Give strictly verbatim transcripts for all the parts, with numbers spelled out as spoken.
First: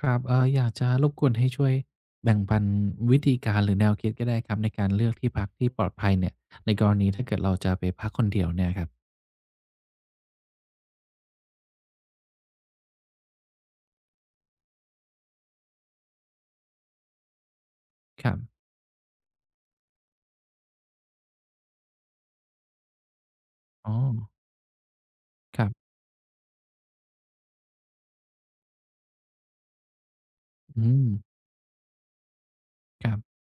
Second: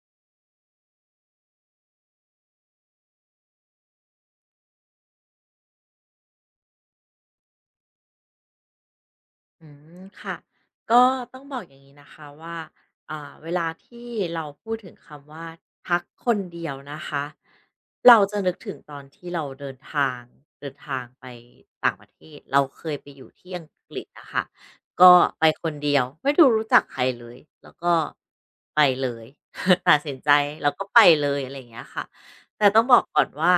ครับเอ่ออยากจะรบกวนให้ช่วยแบ่งปันวิธีการหรือแนวคิดก็ได้ครับในการเลือกที่พักที่ปลอดภัยเนี่ยในกรณีถ้าเกิดเราจะไปพักคนเดียวเนี่ยครับอืมค่ะก็ต้องบอกอย่างนี้นะคะว่าอ่าเวลาที่เราพูดถึงคำว่าพักคนเดียวนะคะเราครัจะนึกบถึงตอนที่เราเดินทางเดินทางไปต่างประเทศเราเคยไปอยู่ที่อังกอ๋อฤษนะคะก็ไปคครันบเดียวไม่ดูรู้จักใครเลยแล้วก็ไปเลย ตัดสินใจแล้วก็อืไปมเลยอะไรอย่างเงี้ยค่ะแต่ต้องบอกครัก่อนบว่า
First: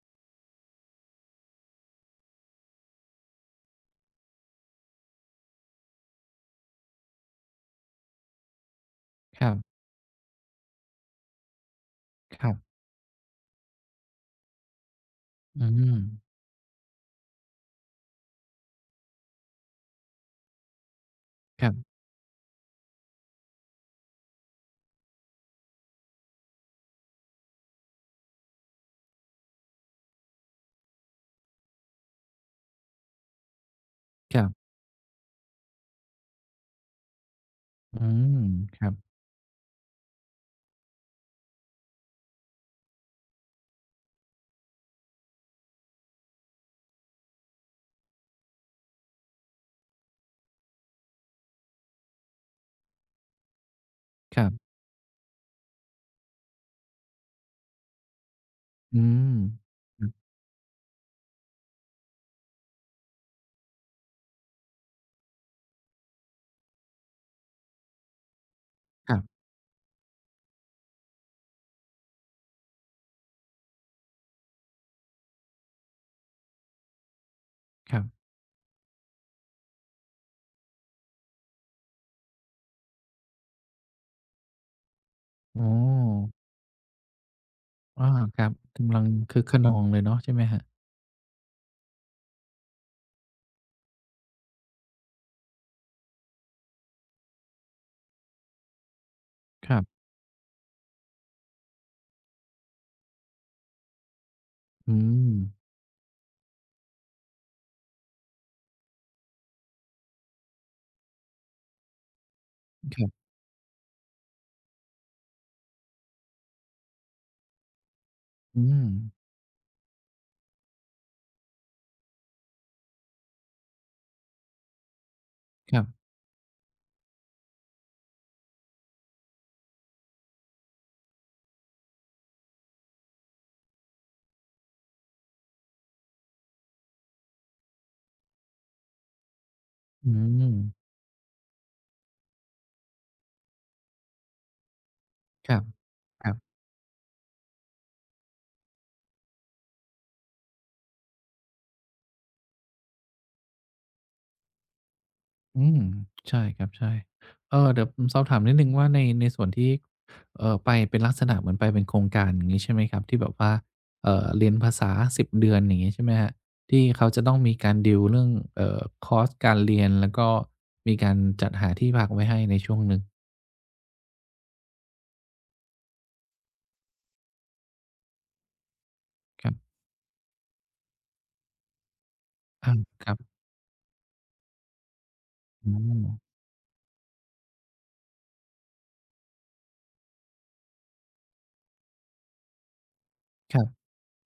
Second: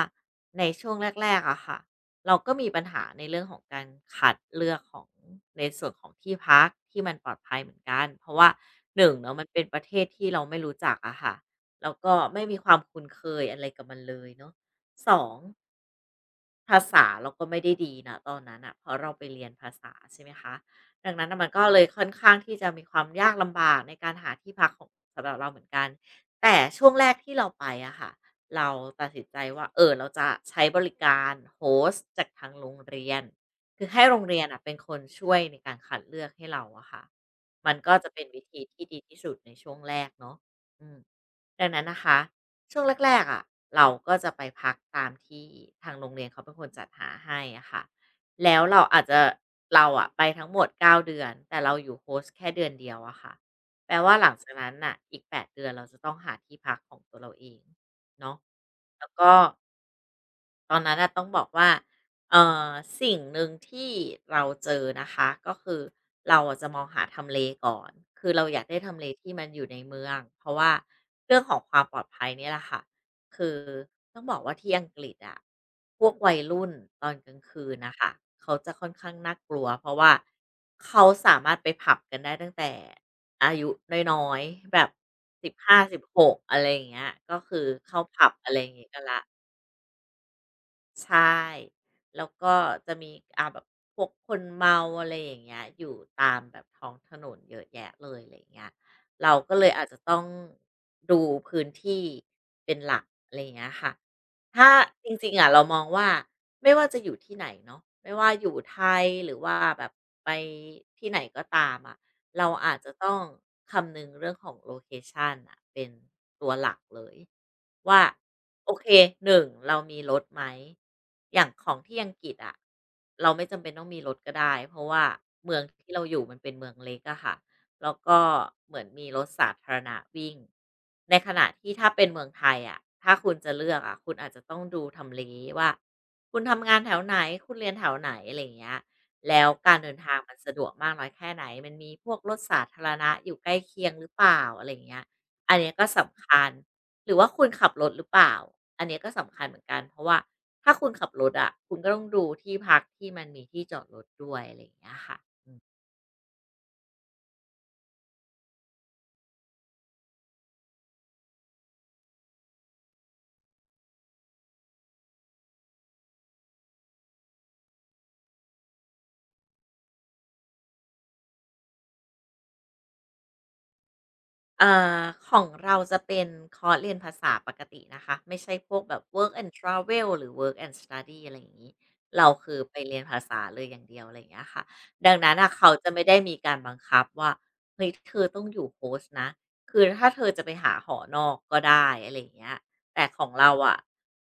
ในช่วงแรกๆอะค่ะ เราก็มีปัญหาในเรื่องของการคัดเลือกของในส่วนของที่พักที่มันปลอดภัยเหมือนกันเพราะว่าหนึ่งเนาะคมันรัเป็นบประเทศที่เราไม่รู้จักอะค่ะแล้วก็ไม่ครัมีควาบมคุ้นเคยอะไรกับมันเลยเนาะสอง อืมภาษาเราก็ไม่ได้ดีนะตอนนั้นอ่ะเพราะเราไปเรียนภาษาใช่ไหมคะดังนั้นน่ะมันก็ครัเลยบค่อนข้างที่จะมีความยากลำบากในการหาที่พักของสำหรับเราเหมือนกันแต่ช่วงแรกที่เราไปอะค่ะเราตัดสินใจว่าเออเราจะใช้บริการโฮสต์จากทางโรงเรียนคือให้โรงคเรียรันอะบเป็นคนช่วยในการคัดเลือกให้เราอะค่ะมันก็อืจะเป็นมวิธีคที่รับดีที่สุดในช่วงแรกเนาะอืมดังนั้นนะคะ ช่วงแรกๆอะเราก็จะไปพักตามที่ทางโรงเรียนเขาเป็นคนจัดหาให้อะค่ะแล้วเราอาจจะเราอะไปทั้งหมดเก้าเดือนแต่เราอยู่โฮสต์แค่เดือนเดียวอะค่ะแปลว่าหลังครัจากนั้นบน่ะอีกแปดเดือนเราจะต้องหาที่พักของตัวเราเองเนาะอืแล้วมก็ อือตอนนั้นน่ะต้องบอกว่าเอ่อสิ่งหนึ่งที่เราเจอนะคะก็คือเราอะจะมองหาทำเลก่อนคือเราอยากได้ทำเลครัที่บมันอยู่ในเมืองเพราะว่าเรื่องของความปลอดภัยเนี่ยแหละค่ะคือต้องบอกว่าที่อังกฤษอะพวกวัยรุ่นตอนกลางคืนคน่ะรัค่ะบเขาจะค่อนข้างน่ากลัวเพราะว่าเขาสามารถไปผับกันได้ตั้งแต่อายุน้อยๆแบบสิบอ๋อหาสิบหกอะไรอย่างเงี้ยก็คือเข้าอาผับครัอะบไรอย่างงี้กำกัลันงแล้ว คึกคะนองเลยเนาะใช่ไหมครับใช่แล้วก็จะมีอ่าแบบพวกคนเมาอะไรอย่างเงี้ยอยู่ตามแบบท้องถนนเยอะแยะเลยอะไรอย่างเงี้ยเราก็เลคยรัอาบจจะต้องดูพื้นที่เป็นหลักอะไรอย่างเงี้ยค่ะถ้าอืจริมงๆอะเรามองว่าไม่ว่าจะอยู่ที่ไหนเนาะไม่ว่าอยู่ไทยหรือว่าแบบไปที่ไหนก็ตามอะ เราอาจจะครัต้องบคำนึงเรื่องของโลเคชันน่ะเป็นตัวหลักเลยว่าอืโอมเคหนึ่งเรามีรถไหมอย่างของที่อังกฤษอะเราไม่จำเป็นต้องมีรถก็ได้เพราะว่าเมืองครัที่เราบอยู่มันเป็นเมืองเล็กอะค่ะแล้วก็เหมือนมีรถสาธารณะวิ่งในขณะที่ถ้าเป็นเมืองไทยอะถ้าคุณจะเลือกอะคุณอาจจะต้องดูทำเลว่าคุณทำงานแถวไหนคุณเรียนแถวไหนอะไรอย่างเงี้ย แล้วการเดินอืทางมันมสะดวกมากน้อยแค่ไหนมันมีพวกรถสาธารณะอยู่ใกล้เคียงหรือเปล่าอะไรอย่างเงี้ยคอันรับเนี้ยก็สำครัคัญบ หรือว่าคุณขับรถหรือเปล่าอันเนี้ยก็สำคัญเหมือนกันเพราะว่าถ้าคุณขับรถอะคุณก็ต้องดูที่พักที่มันมีที่จอดรถด้วยอะไรอย่างเงี้ยค่ะ อืมใช่ครับใช่เออเดี๋ยวผมสอบถามนิดหนึ่งว่าในในส่วนที่เอ่อไปเป็นลักษณะเหมือนไปเป็นโครงการอย่างงี้ใช่ไหมครับที่แบบว่าเอ่อเรียนภาษาสิบเดือนอย่างงี้ใช่ไหมครับที่เขาจะต้องมีการดีลเรื่องเอ่อคอร์สการเรียนแล้วก็มีการจัดหาที่พักไว้ให้ในช่วงหนึ่งอ่าของเราจะเป็นคอร์สเรียนภาษาปกตินะคะไม่ใช่พวกแบบ Work ครั and บ Travel หรือ เวิร์ค แอนด์ สตัดดี้ อะไรอย่างนี้เราคืออาไปเรียนครัภาบษาเลยอย่างเดียวอะไรอย่างเงี้ยค่ะดังนั้นนะเขาอืจะไม่มได้มีการบังคับว่าเฮ้ยเธอต้องอยู่โฮสต์นะคือถ้าเธอจะไปหาหอนอกก็ได้อะไรอย่างเงี้ยแต่ของเราครัอะบ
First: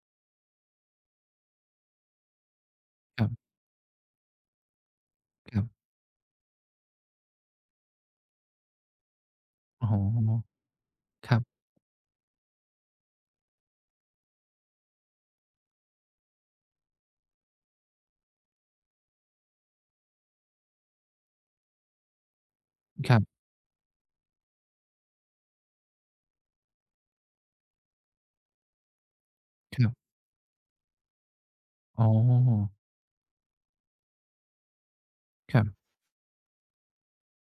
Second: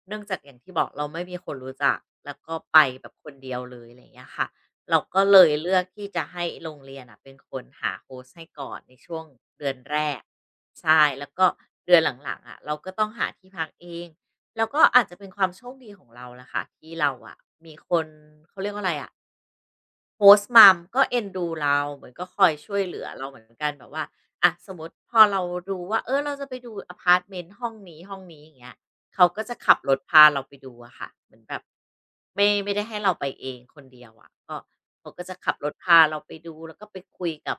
เนื่องจากอย่างที่บอกเราไม่มีคนรู้จักแล้วก็ไปแบบคครันบเดียวเลยอะไรอย่างเงี้ยค่ะ เราก็เลยครัเลือกบที่จะให้โรงเรียนอะเป็นคนหาโฮสต์ให้ก่อนในช่วงเดือนอ๋อแรกใช่แล้ควรับก็เดือนหลังๆอะเราก็ต้องหาที่พักเอง แล้วก็อาจจะเป็นความโชคดีของเราล่ะค่ะที่เราอะมีคนเขาเรียกว่าอะไรอ่ะ โฮสต์ มัม ก็เอ็นดูเราเหมือนก็คอยช่วยเหลือครัเราเหบมือนกันแบบว่าอะสมมติพอเรารู้ว่าเออเราจะไปดูอพาร์ตเมนต์ห้องนี้ห้องนี้อย่างเงี้ยเขาก็จะขัคบรัรถบพาเราไปดูอะค่ะเหมือนแบบอ๋ไม่อไม่ได้ให้เราไปเองคนเดียวอะก็เขาก็จะขัคบรัรถบพาเราไปดูแล้วก็ไปคุยกับ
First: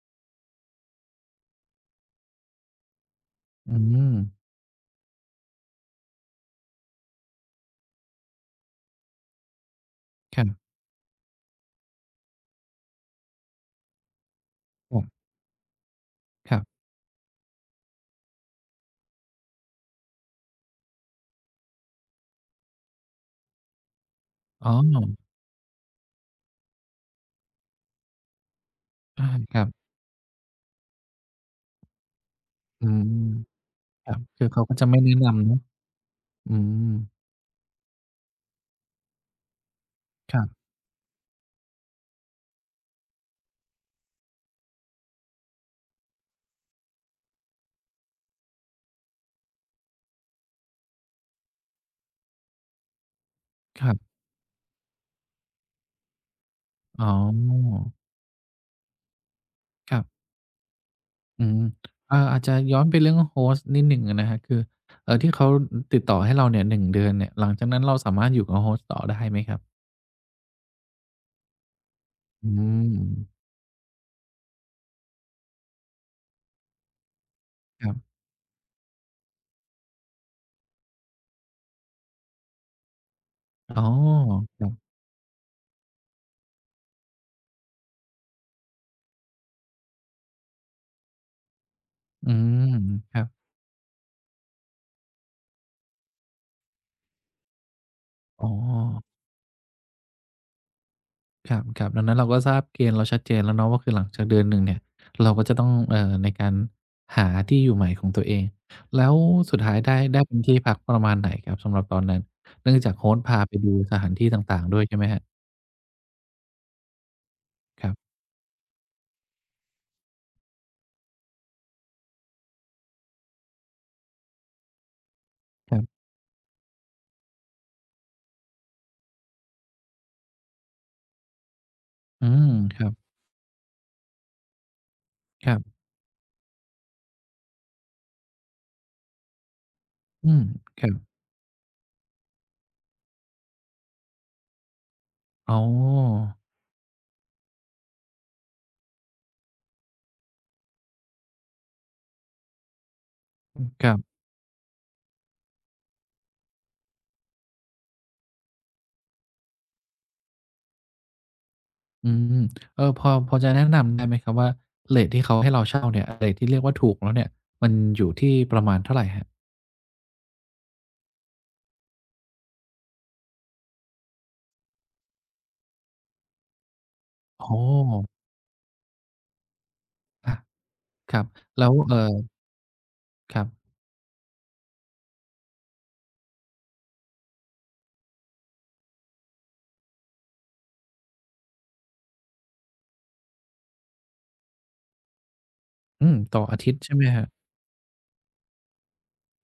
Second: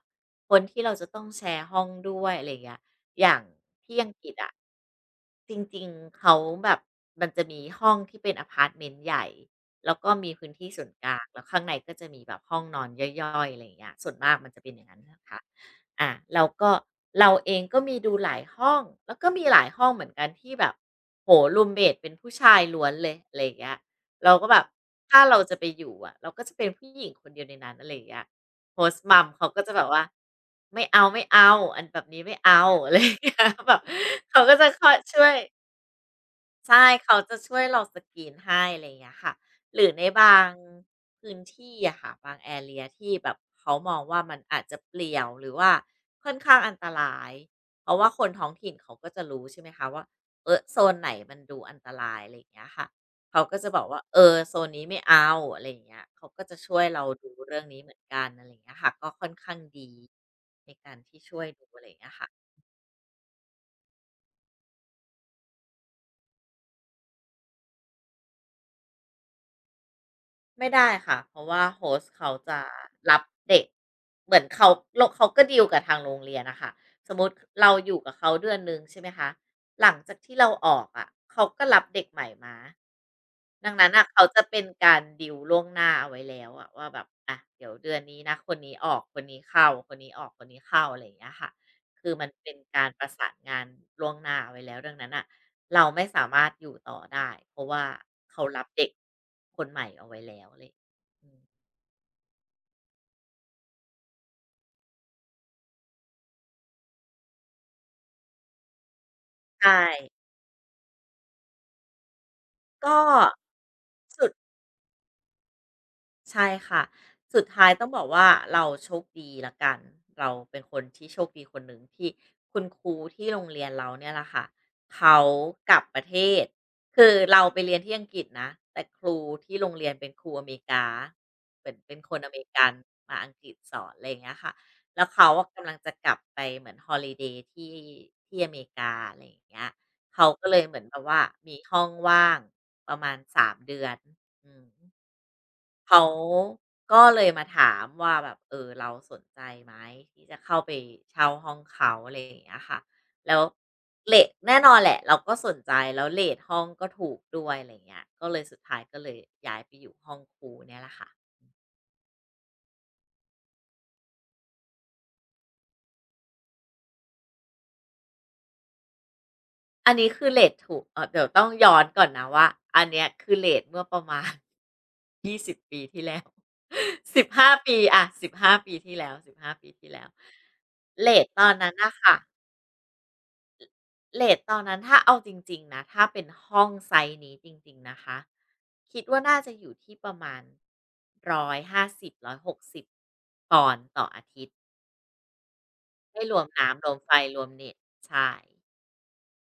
คนที่เราจะต้องแชร์ห้องด้วยอะไรอย่างเงี้ย อย่างอืที่อังมกฤษอะจริงๆเขาแบบมันจะมีห้องที่เป็นอะพาร์ตเมนต์ใหญ่แล้วก็มีครัพื้บนที่ส่วนกลางแล้วข้างในก็จะมีแบบห้องนอนย่อยๆอะไรอย่างเงี้ยส่วนมากมันจะเป็นอย่างคนั้รันนะบคะอาแล้วครัก็บเราเองก็มีดูหลายห้องแล้วก็มีหลายห้องเหมือนกันที่แบบโอ้โฮรูมเมตเป็นผู้ชายล้วนเลยอะไรอย่างเงี้ยเราก็แบบอ๋อถ้าเราจะไปอยู่อะเราก็จะเป็นผู้หญิงคนเดียวในนั้นอะไรอย่างเงี้ย Host mom อาเขาคก็รับจะแบบว่าไม่เอาไม่เอาอันแบบนี้ไม่เอา อือะไรม อย่างเงี้ยแบบครับเขาคือก็เขาจะก็คจะอยไม่แนะช่วย นำเนาะอืมใช่เขาจะช่วยเราสกรีนให้อะไรอย่างเงี้ยค่ะหรือในคบารังบพื้นที่อะค่ะบาง area ที่แบบเขามองว่ามันอาจจะเปลี่ยวหรือว่าค่อนข้างอันตรายเพราะว่าคนท้องถิ่นเขาก็จะรู้ใช่ไหมคะว่าเออโซนไหนมันดูอันตรายอะไรอย่างเงี้ยค่ะเขาก็จะบคอกรัว่าเอบอโซนนี้ไม่เอาอะไรอย่างเงี้ยเขาก็จะช่วยอ๋เราอดูเรื่องนี้เหมือนกันอะไรอย่างเงี้ยค่ะก็ค่อนข้างดีครับในการที่ช่วอืยมดูอะไรอย่างเงี้ยเอ่อค่ะ อาจจะย้อนไปเรื่อง host นิดหนึ่งอะนะครับคือเอ่อที่เขาอติดต่อให้เราเนี่ยหนึ่งเดือนเนี่ยหลังจากนั้นเราสามารถอยู่กับ host ต่อได้ไหมครับไม่ได้ค่ะเพราะว่าโฮสต์เขาอืจะมรับเด็กเหมือนเขาโลเขาก็ดีลกับทางโรงเรียนนะค่ะสมมติเราคอรัยู่กับบเขาเดือนหนึ่งใช่ไหมคะหลังจากที่เราออกอะะเขาก็รับเด็กใหม่มาดัอ๋งอนั้นน่ะเขาจะเป็คนรับการดีลล่วงหน้าเอาไว้แล้วอะว่าแบบอะเดี๋ยวเดือนนี้นะคนนี้ออกคนนี้เข้าคนนี้ออกคนนี้เข้าอะไรอย่างเงี้ยค่ะคือมันอืเป็นมการประครับสานงานล่วงหน้าเอาไว้แล้วดังนั้นน่ะ เราไม่สามารถอยู่ต่อได้เพราะว่าเขาอ๋อ รับเด็กคนใหม่เอาไว้แล้วอะไรอย่างงี้อืมครับครับดังนั้นเราก็ทราบเกณฑ์เราชัดเจนแล้วเนาะว่าคือหลังจากเดือนหนึ่งเนี่ยเราก็จะต้องเอ่อในการหาที่อยู่ใหม่ของตัวเองแล้วสุดท้ายใช่ได้ได้เป็นที่พักประมาณไหนครับสำหรับตอนนั้นเนื่องจาก ก็ Host พาไปดูสถานสุที่ด ต่างๆด้วยใช่ไหมครับใช่ค่ะสุดท้ายคต้องรับอกบว่าเราโชคดีละกันเราเป็นคนที่โชคดีคนหนึ่งที่คุณครูที่โรงเรียนเราเนี่ยแหละค่ะเขากคลัรับปบระเทศคือเราไปเรียนที่อังกฤษนะแต่ครูที่โรงเรียนเป็นครูอเมริกาเป็นเป็นคนอือเมมริกันครับมาอังกฤษสอนอะไรอย่างเงี้ยค่ะแล้วเขาอะครักำลังบจะกลับไปเหมือน holiday ที่ที่อเมริกาอะไรอย่างเงี้ยเขาอืมก็เลยเหมืคอนรัแบบบว่ามีห้องว่างประมาณสามเดือนอืม อ๋เขาอก็เลยมาถามว่าแบบเออเราสนใจไหมที่จะเข้าไปเช่าห้องเขาอะไรอย่างเงี้ยค่ะแล้วครัเลบทแน่นอนแหละเราก็สนใจแล้วเลทห้องก็ถูกด้วยอะไรเงี้ยก็เลยสุดท้ายก็เลยย้ายไปอยู่ห้องครูเนี่ยแหละค่ะอืมเออพอพอจะแนะนำได้ไหมครับว่าเรทที่เขาให้เราเช่าเนี่ยเรทที่เรียกว่าถูกแล้วเนี่ยมันอยู่ที่ประมาณเท่าไหร่ฮะอันนี้คือเลตถูกเอ่อเดี๋ยวต้องย้อนก่อนนะว่าอันเนี้ยคือเลทเมื่อประมาณ สิบห้าโอ้ปีอะสิบห้าปีที่แล้วหนึ่งาปีที่แล้วอ่ะเลครัทบตอนแล้นั้วนนะเอ่อคะ ครับ เรตตอนนั้นถ้าเอาจริงๆนะถ้าเป็นห้องไซซ์นี้จริงๆนะคะคิดว่าน่าจะอยู่ที่ประมาณรอยหนึ่งร้อยห้าสิบสิบร้อยหกสิบปอนด์ต่ออาทิตย์อืมไม่รต่วอมอาทิตย์น้ำรวใช่มไหมไฟครับรวมเน็ตใช่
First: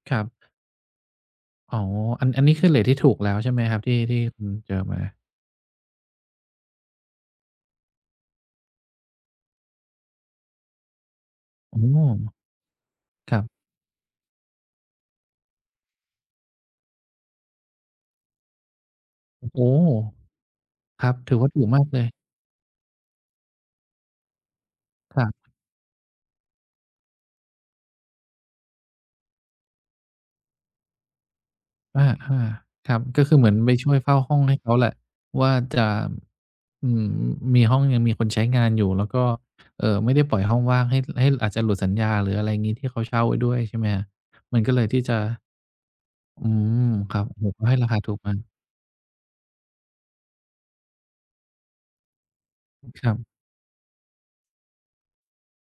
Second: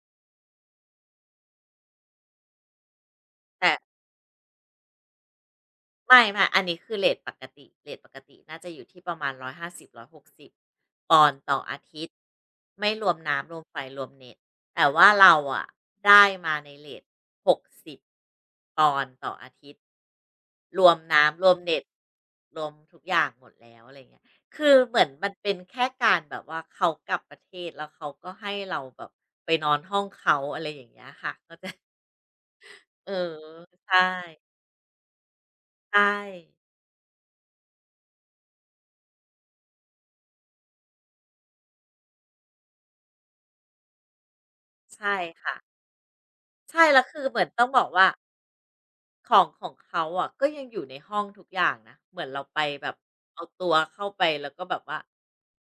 ครับอ๋ออันอันนี้คือเรตที่ถูกแล้วใช่ไหมแต่ ครับที่ที่คุณเจอมาไม่ๆอันนี้คือเรตปกติเรตปกติน่าจะอยู่ที่ประมาณร้อยหาสิบร้อยหกสิบปอนด์ต่ออาอ๋อทิตย์ไม่รวมครัน้ำรวมบไฟรวมเน็ตแต่ว่าเราอะได้มาในเรติบปอนด์ต่ออาทิโอ้ตย์โฮรวมครับถือน้ำรว่าวมถูกเน็มาตกเลยรวมทุกอย่างหมดแล้วอะไรเงี้ยคือเหมือนครัมันเป็บนแค่การแบบว่าเขากลับประเทศแล้วเขาก็ให้เราแบบไปนอนห้องเขาอะไรอย่างเงี้ยค่ะก็จะอาๆครับเออก็คือเหมือนไปช่วยใช่เฝ้าห้องให้เขาแหละว่าจะใช่อืมมีห้องยังมีคนใช้งานอยู่แล้วก็เอ่อไม่ได้ปล่อยห้องว่างให้ให้อาจจะหลุดสัญญาหรืออะไรงี้ที่เขาเช่าไว้ด้วยใช่ไหมครับมันก็เลยที่ใช่จะค่ะ อืมใช่แล้วครัคือบเหโอ้มือโฮนต้ก็องให้บอกราคาว่าถูกมากของของเขาอะก็ยังอยู่ในห้องทุกอย่างนะเหมือนเราไปแบบครับ เอาตัวเข้าไปแล้วก็แบบว่า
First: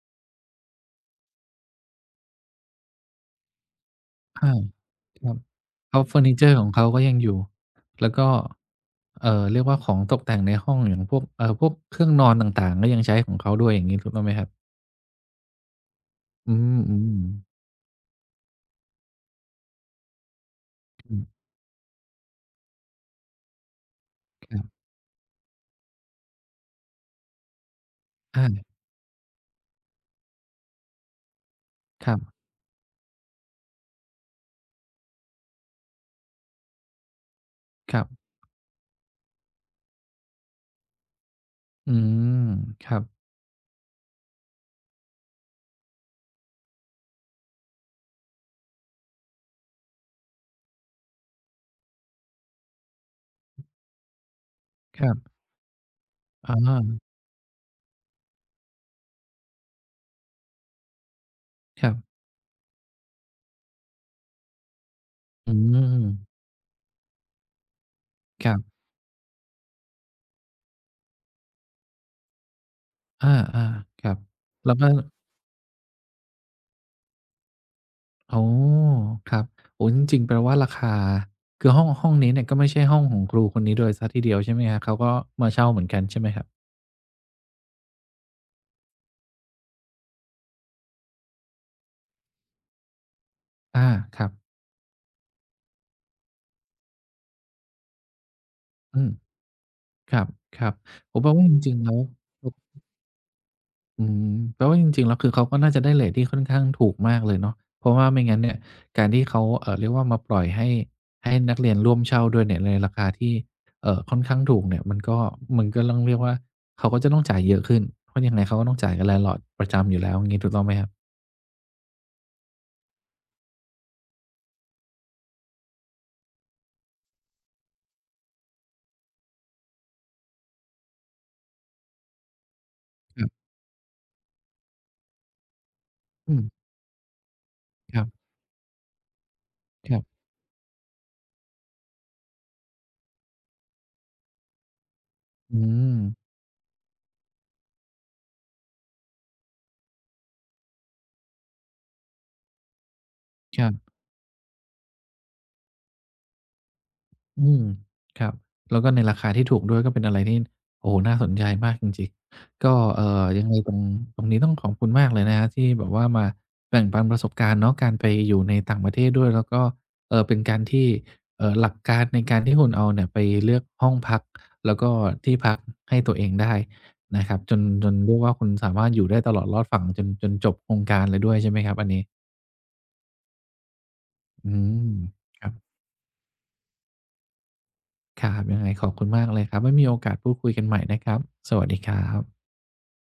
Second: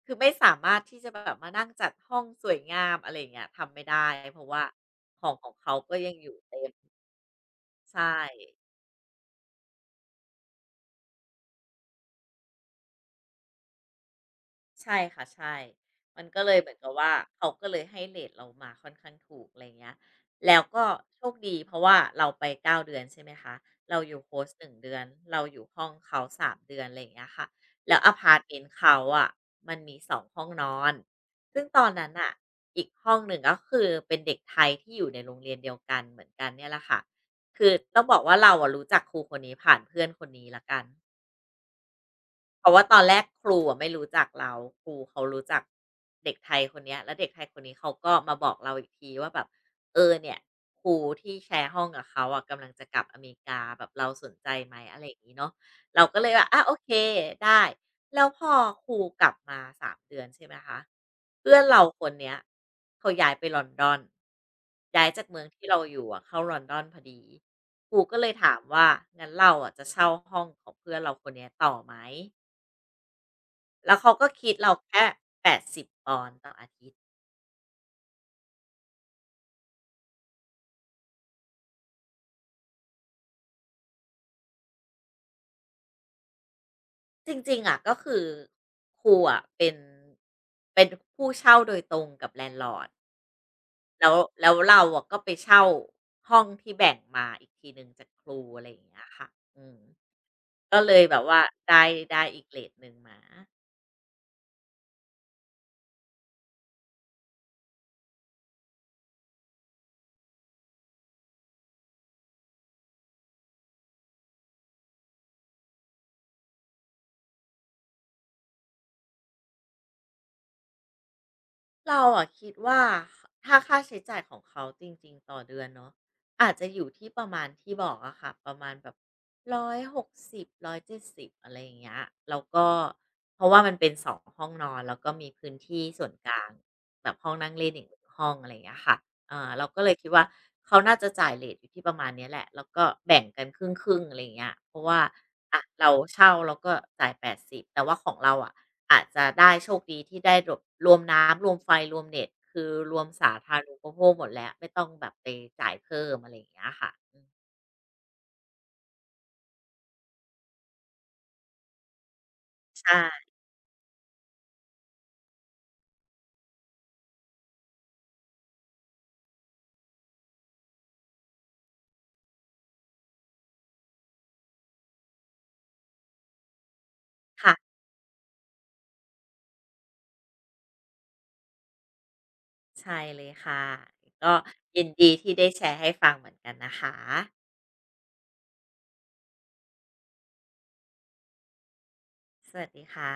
คือไม่สามารถที่จะแบบมานั่งจัดห้องสวยงามอะไรอย่างเงี้ยทำไม่ได้เพราะอาว่าขคองรับของเขา ก็แล้วยัเฟงออร์นิยู่เชอเต็ร์ขอมงเขาก็ยังอยู่ ใช่ แล้วก็เอ่อเรียกว่าของตกแต่งในห้องอย่างพวกเอ่อพวกเครื่องนอนต่างๆก็ยังใช้ของเขาด้วยอย่างงี้ถูกต้องไหมครับใช่ค่ะใช่มันก็เลอืยเหมือนมกับอืว่ามเขาก็เลยให้เรตเรามาค่อนข้างถูกอะไราเงี้ยแล้วก็อืโชคมดีเพราะว่าเราไปเก้าเดือนใช่ไหมคะเราอยู่โฮสคต์รัหนึ่งบเดือน เราอยู่ห้องเขาสามเดือนอะไรอย่างเงี้ยค่ะแล้วอะพาร์ตอาเมนต์เขาอะมันมีสองห้องนอนซึ่งตอนคนั้นรัน่ะบอีกห้องหนึ่งก็คือเป็นเด็กไทยที่อยู่ในโรงเรียนเดียวกันเหมือนกันเนี่ยแหละค่ะคือคต้รัองบบอกว่าเราอะรู้จักครูคนนี้ผ่านเพื่อนคนนี้แล้วกัน อืมเพราะว่าคตรัอนบแรกครูอะไม่รู้จักเราครูเขารู้จักเด็กไทยคนเนี้ยแล้วเด็กไทยคนนี้เขาก็มาบอกเราอีกทีว่าแบบเออเนี่ยครูที่แชร์ห้องกับเขาอะกำลังจะกลับอเมริกาแบบเราสนใจไหมอะคไรอรัย่างบงี้เนาะเราก็เลยว่าอาอาโอเคได้แล้วพอครูกลับมาสามเดือนใช่ไหมคะเพื่อนเราครัคนบเนี้ยเขาย้ายไปลอนดอนย้ายจากเมืองอืที่เราอมยู่อะเข้าลอนดอนพอดีครูก็เลยคถารัมบว่างั้นเราอะจะเช่าห้องของเพื่อนเราคนเนี้ยต่อไหม อาแล้วๆครัเขาบก็คิดเราแล้วก็แค่แปดสิบปดสิบปอนด์ต่ออาทิตย์ อ๋อครับโอ้โฮจริงๆแปลว่าราคาคือห้องห้องนี้เนี่ยก็ไม่ใช่ห้องของครูคนนี้โดยเสียทีเดียวใช่ไหมครับ เขาก็มาเช่าเหมือนกันใช่ไหมครับ จริงๆอะก็คือครูอะเป็นเป็นผู้เช่าโดยตรงกับ landlord อาแล้วครับแล้วเราอะก็ไปเช่าห้องที่แบ่งมาอีกทีหนึ่งจากครูอะไรอย่างเงี้อืยมค่ะอืมครับ ครับก็เลยอแบมบแปลว่าว่าจมริงได้ๆแล้วได้อีอกเรตหนึ่งมา อืมแปลว่าจริงๆแล้วคือเขาก็น่าจะได้เรตที่ค่อนข้างถูกมากเลยเนาะเพราะว่าไม่งั้นเนี่ย การที่เขาเอ่อเรียกว่ามาปล่อยให้ ให้นักเรียนร่วมเช่าด้วยเนี่ยในราคาที่เอ่อค่อนข้างถูกเนี่ย มันก็มันก็ต้องเรียกว่า เขาก็จะต้องจ่ายเยอะขึ้น เพราะยังไงเขาก็ต้องจ่ายกับ landlord ประจำอยู่แล้วอย่างงี้ถูกต้องไหมครับเราอะคิดว่าถ้าค่าใช้จ่ายของเขาจริงๆต่อเดือนเนาะอาจจะอยู่ที่ประมาณที่บอกอะค่ะประมาณแบบหนึ่งร้อยหกสิบ หนึ่งร้อยเจ็ดสิบอยหกสิบร้อยเจ็ดสิบอะไรอย่างเงี้ยแล้วก็ครัเพบราะว่ามันเป็นสองห้องนอนแล้วก็มีพื้นที่ส่วนกอืลางมแบบห้องนั่งเล่นอีกหคนึ่รังบห้องอะไรอย่างเงี้ยค่ะ อ่าเราก็เลคยรัคิดบว่าเขาน่าจะจ่ายเรตอยู่ที่ประมาณเนี้ยแหละแล้วก็แบ่งกันครึ่งๆอะไรอย่างเงี้ยเพราะว่าอะอืเรามเช่าเราก็จ่ายแปดสิบแต่ว่าของเราอะอาจจะได้โชคดีที่ได้รวบรวมน้ำรวมไฟรวมเน็ตคือรวมสาธารครัณูปบ โภคหมดแล้วไม่ต้องแบบไปจ่ายเพิ่มอะไรอย่างเงี้ยค่ะอืมอืมครับแล้วก็ในราคาที่ถูกด้วยก็เป็นอะไรที่โอ้โฮน่าสนใจมากจริงๆก็เอ่อใช่ยังไงตรงตรงนี้ต้องขอบคุณมากเลยนะครับที่แบบว่ามาแบ่งปันประสบการณ์เนาะการไปอยู่ในต่างประเทศด้วยแล้วก็เอ่อเป็นการที่เอ่อหลักการในการที่คุณเอาเนี่ยไปเลือกห้องพักแล้วก็ที่พักให้ตัวเองได้นะครับจนค่ะจนเรียกว่าคุณสามารถอยู่ได้ตลอดรอดฝั่งจนจนจบโครงการเลยด้วยใช่ไหมครับอันนี้ใช่เลยค่ะก็อืยินมดีที่คได้รับ แชร์ให้ฟังเหมือนกันนะคะครับยังไงขอบคุณมากเลยครับไว้มีโอกาสพูดคุยกันใหม่นะครับสวัสดีครับสวัสดีค่ะ